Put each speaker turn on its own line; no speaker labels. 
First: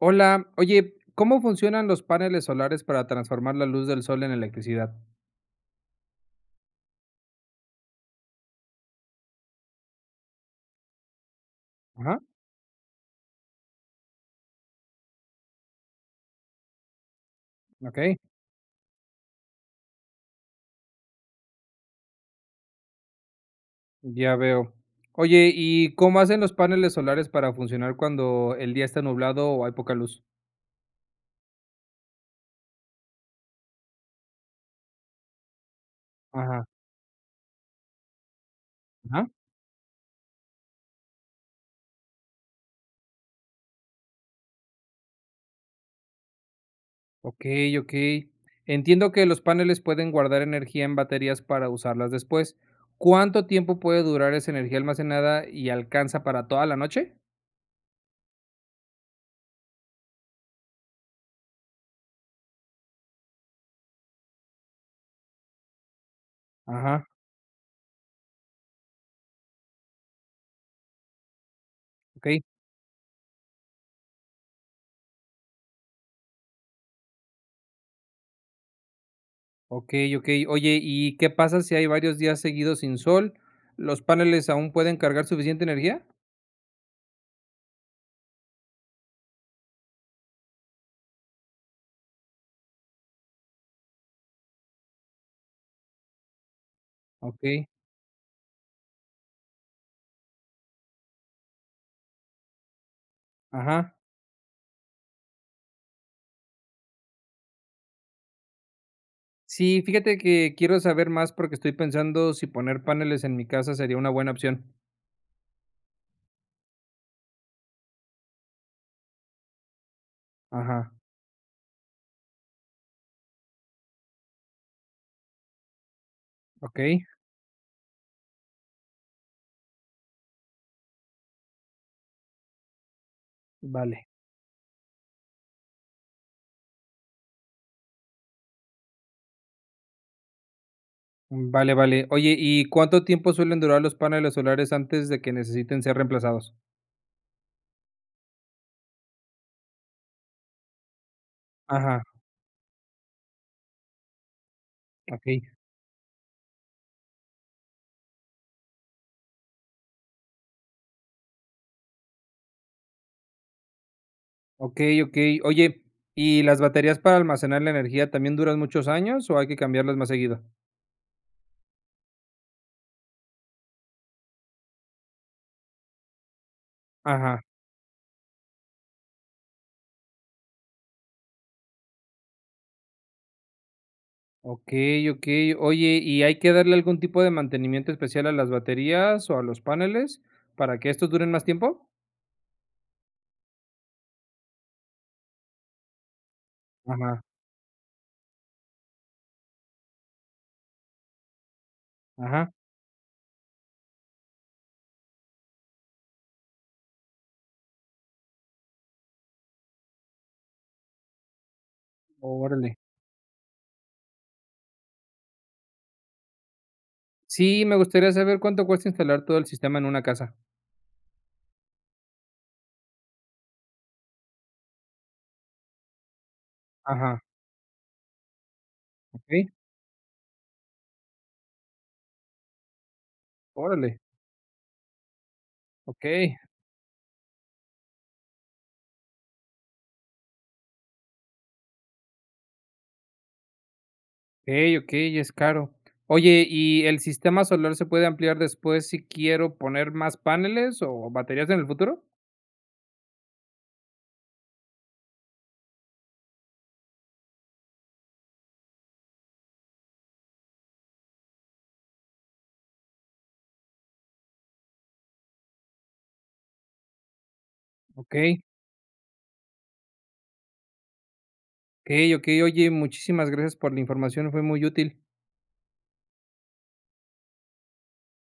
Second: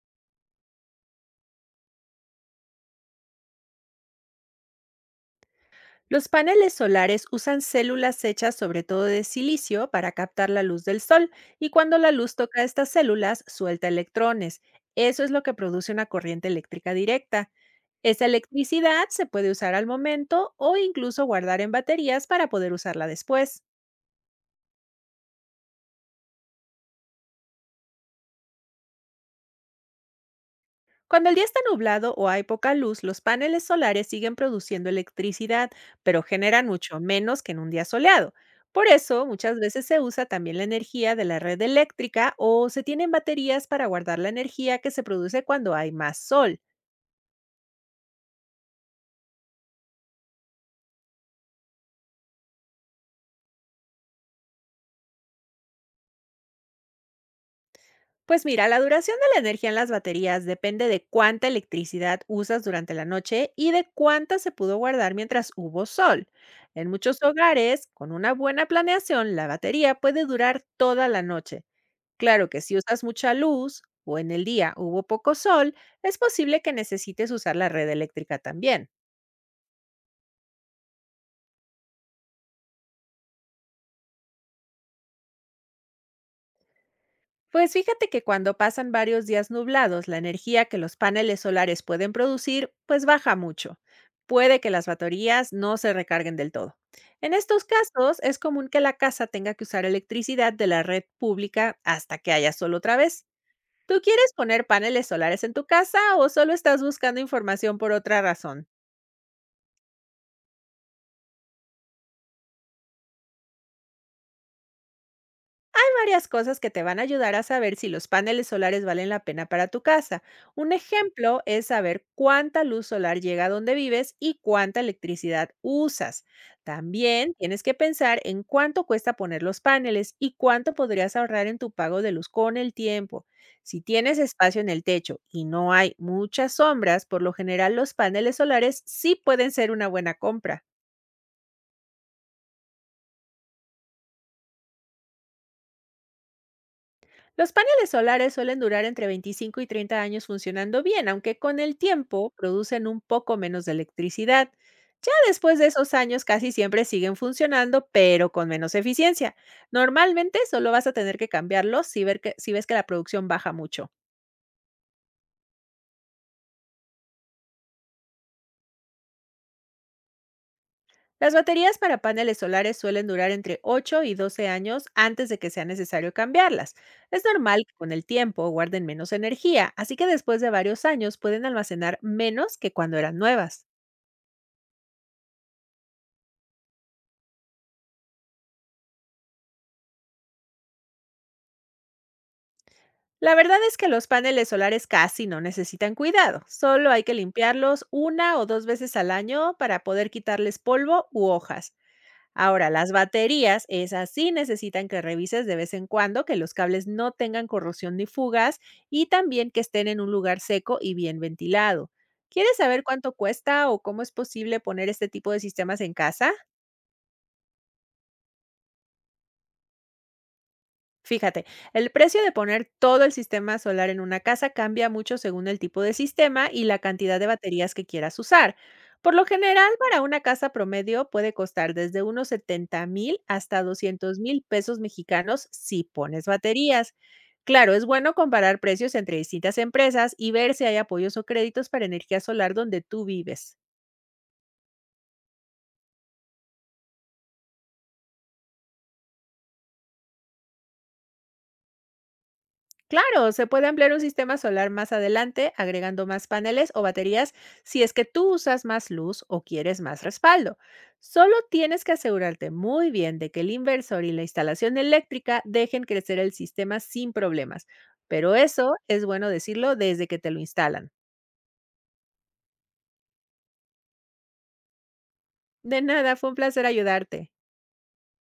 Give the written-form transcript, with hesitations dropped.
Hola, oye, ¿cómo funcionan los paneles solares para transformar la luz del sol en electricidad?
Los paneles solares usan células hechas sobre todo de silicio para captar la luz del sol y cuando la
Ajá,
luz toca estas células suelta electrones. Eso es lo que produce una corriente eléctrica directa.
ok,
Esa electricidad se puede usar al momento o incluso guardar en baterías para poder usarla después.
ya veo. Oye, ¿y cómo hacen los paneles solares para funcionar cuando el día está nublado o hay poca luz?
Cuando el día está nublado o hay poca luz, los paneles solares siguen produciendo electricidad, pero
Ajá,
generan mucho menos que en un día soleado. Por eso,
ajá.
muchas veces se usa también la energía de la red eléctrica o se tienen baterías para guardar la energía que se produce cuando hay más sol.
Ok, ok. Entiendo que los paneles pueden guardar energía en baterías para usarlas después. ¿Cuánto tiempo puede durar esa energía almacenada y alcanza para toda la noche?
Pues mira, la duración de la energía en las baterías depende de cuánta electricidad usas durante la noche y de cuánta se pudo guardar mientras hubo sol. En
Ajá,
muchos hogares, con una buena planeación, la batería puede durar toda la noche.
ok.
Claro que si usas mucha luz o en el día hubo poco sol, es posible que necesites usar la red eléctrica también.
Okey, okey. Oye, ¿y qué pasa si hay varios días seguidos sin sol? ¿Los paneles aún pueden cargar suficiente energía?
Pues fíjate que cuando pasan varios días nublados, la energía que los paneles solares pueden producir, pues baja mucho. Puede que las baterías no se recarguen del todo. En estos
Okey,
casos, es común que la casa tenga que usar electricidad de la red pública hasta que haya sol otra vez.
ajá.
¿Tú quieres poner paneles solares en tu casa o solo estás buscando información por otra razón?
Sí, fíjate que quiero saber más porque estoy pensando si poner paneles en mi casa sería una buena opción.
Varias cosas que te van a ayudar a saber si los paneles solares valen la pena para tu casa. Un
Ajá,
ejemplo es saber cuánta luz solar llega a donde vives y cuánta electricidad usas.
okey,
También tienes que pensar en cuánto cuesta poner los paneles y cuánto podrías ahorrar en tu pago de luz con el tiempo. Si
vale.
tienes espacio en el techo y no hay muchas sombras, por lo general los paneles solares sí pueden ser una buena compra.
Vale, vale. Oye, ¿y cuánto tiempo suelen durar los paneles solares antes de que necesiten ser reemplazados?
Los paneles solares suelen durar entre 25 y 30 años funcionando bien, aunque con el
Ajá,
tiempo producen un poco menos de electricidad. Ya
okey,
después de esos años casi siempre siguen funcionando, pero con menos eficiencia. Normalmente solo vas a tener que cambiarlos si, si ves que la producción baja mucho.
okey, okey. Oye, ¿y las baterías para almacenar la energía también duran muchos años o hay que cambiarlas más seguido?
Las baterías para paneles solares suelen durar entre 8 y 12 años antes de que sea necesario cambiarlas. Es
Ajá.
normal que con el tiempo guarden menos energía, así que después de varios años pueden almacenar menos que cuando eran nuevas.
Okey, okey. Oye, ¿y hay que darle algún tipo de mantenimiento especial a las baterías o a los paneles para que estos duren más tiempo?
La verdad es que los paneles solares casi no necesitan cuidado, solo hay que
Ajá,
limpiarlos una o dos veces al año para poder quitarles polvo u hojas.
ajá.
Ahora, las baterías, esas sí necesitan que revises de vez en cuando que los cables no tengan corrosión ni fugas y también que estén en un lugar seco y bien ventilado. ¿Quieres
Órale.
saber cuánto cuesta o cómo es posible poner este tipo de sistemas en casa?
Sí, me gustaría saber cuánto cuesta instalar todo el sistema en una casa.
Fíjate, el precio de poner todo el sistema solar en una casa cambia mucho según el tipo de sistema y la cantidad
Ajá,
de baterías que quieras usar. Por lo
okey.
general, para una casa promedio puede costar desde unos 70 mil hasta
Órale,
200 mil pesos mexicanos si pones
okey,
baterías. Claro, es bueno comparar precios entre distintas empresas y ver si hay apoyos o créditos para energía solar donde tú vives.
okey, okey, es caro. Oye, ¿y el sistema solar se puede ampliar después si quiero poner más paneles o baterías en el futuro?
Claro, se puede ampliar un sistema solar más adelante agregando más paneles o baterías si es que tú usas más luz o quieres más respaldo. Solo tienes que asegurarte muy bien de que el inversor y la instalación eléctrica dejen crecer el sistema sin problemas. Pero
Okey,
eso es bueno decirlo desde que te lo instalan.
okey, okey. Oye, muchísimas gracias por la información, fue muy útil.
De nada, fue un placer ayudarte.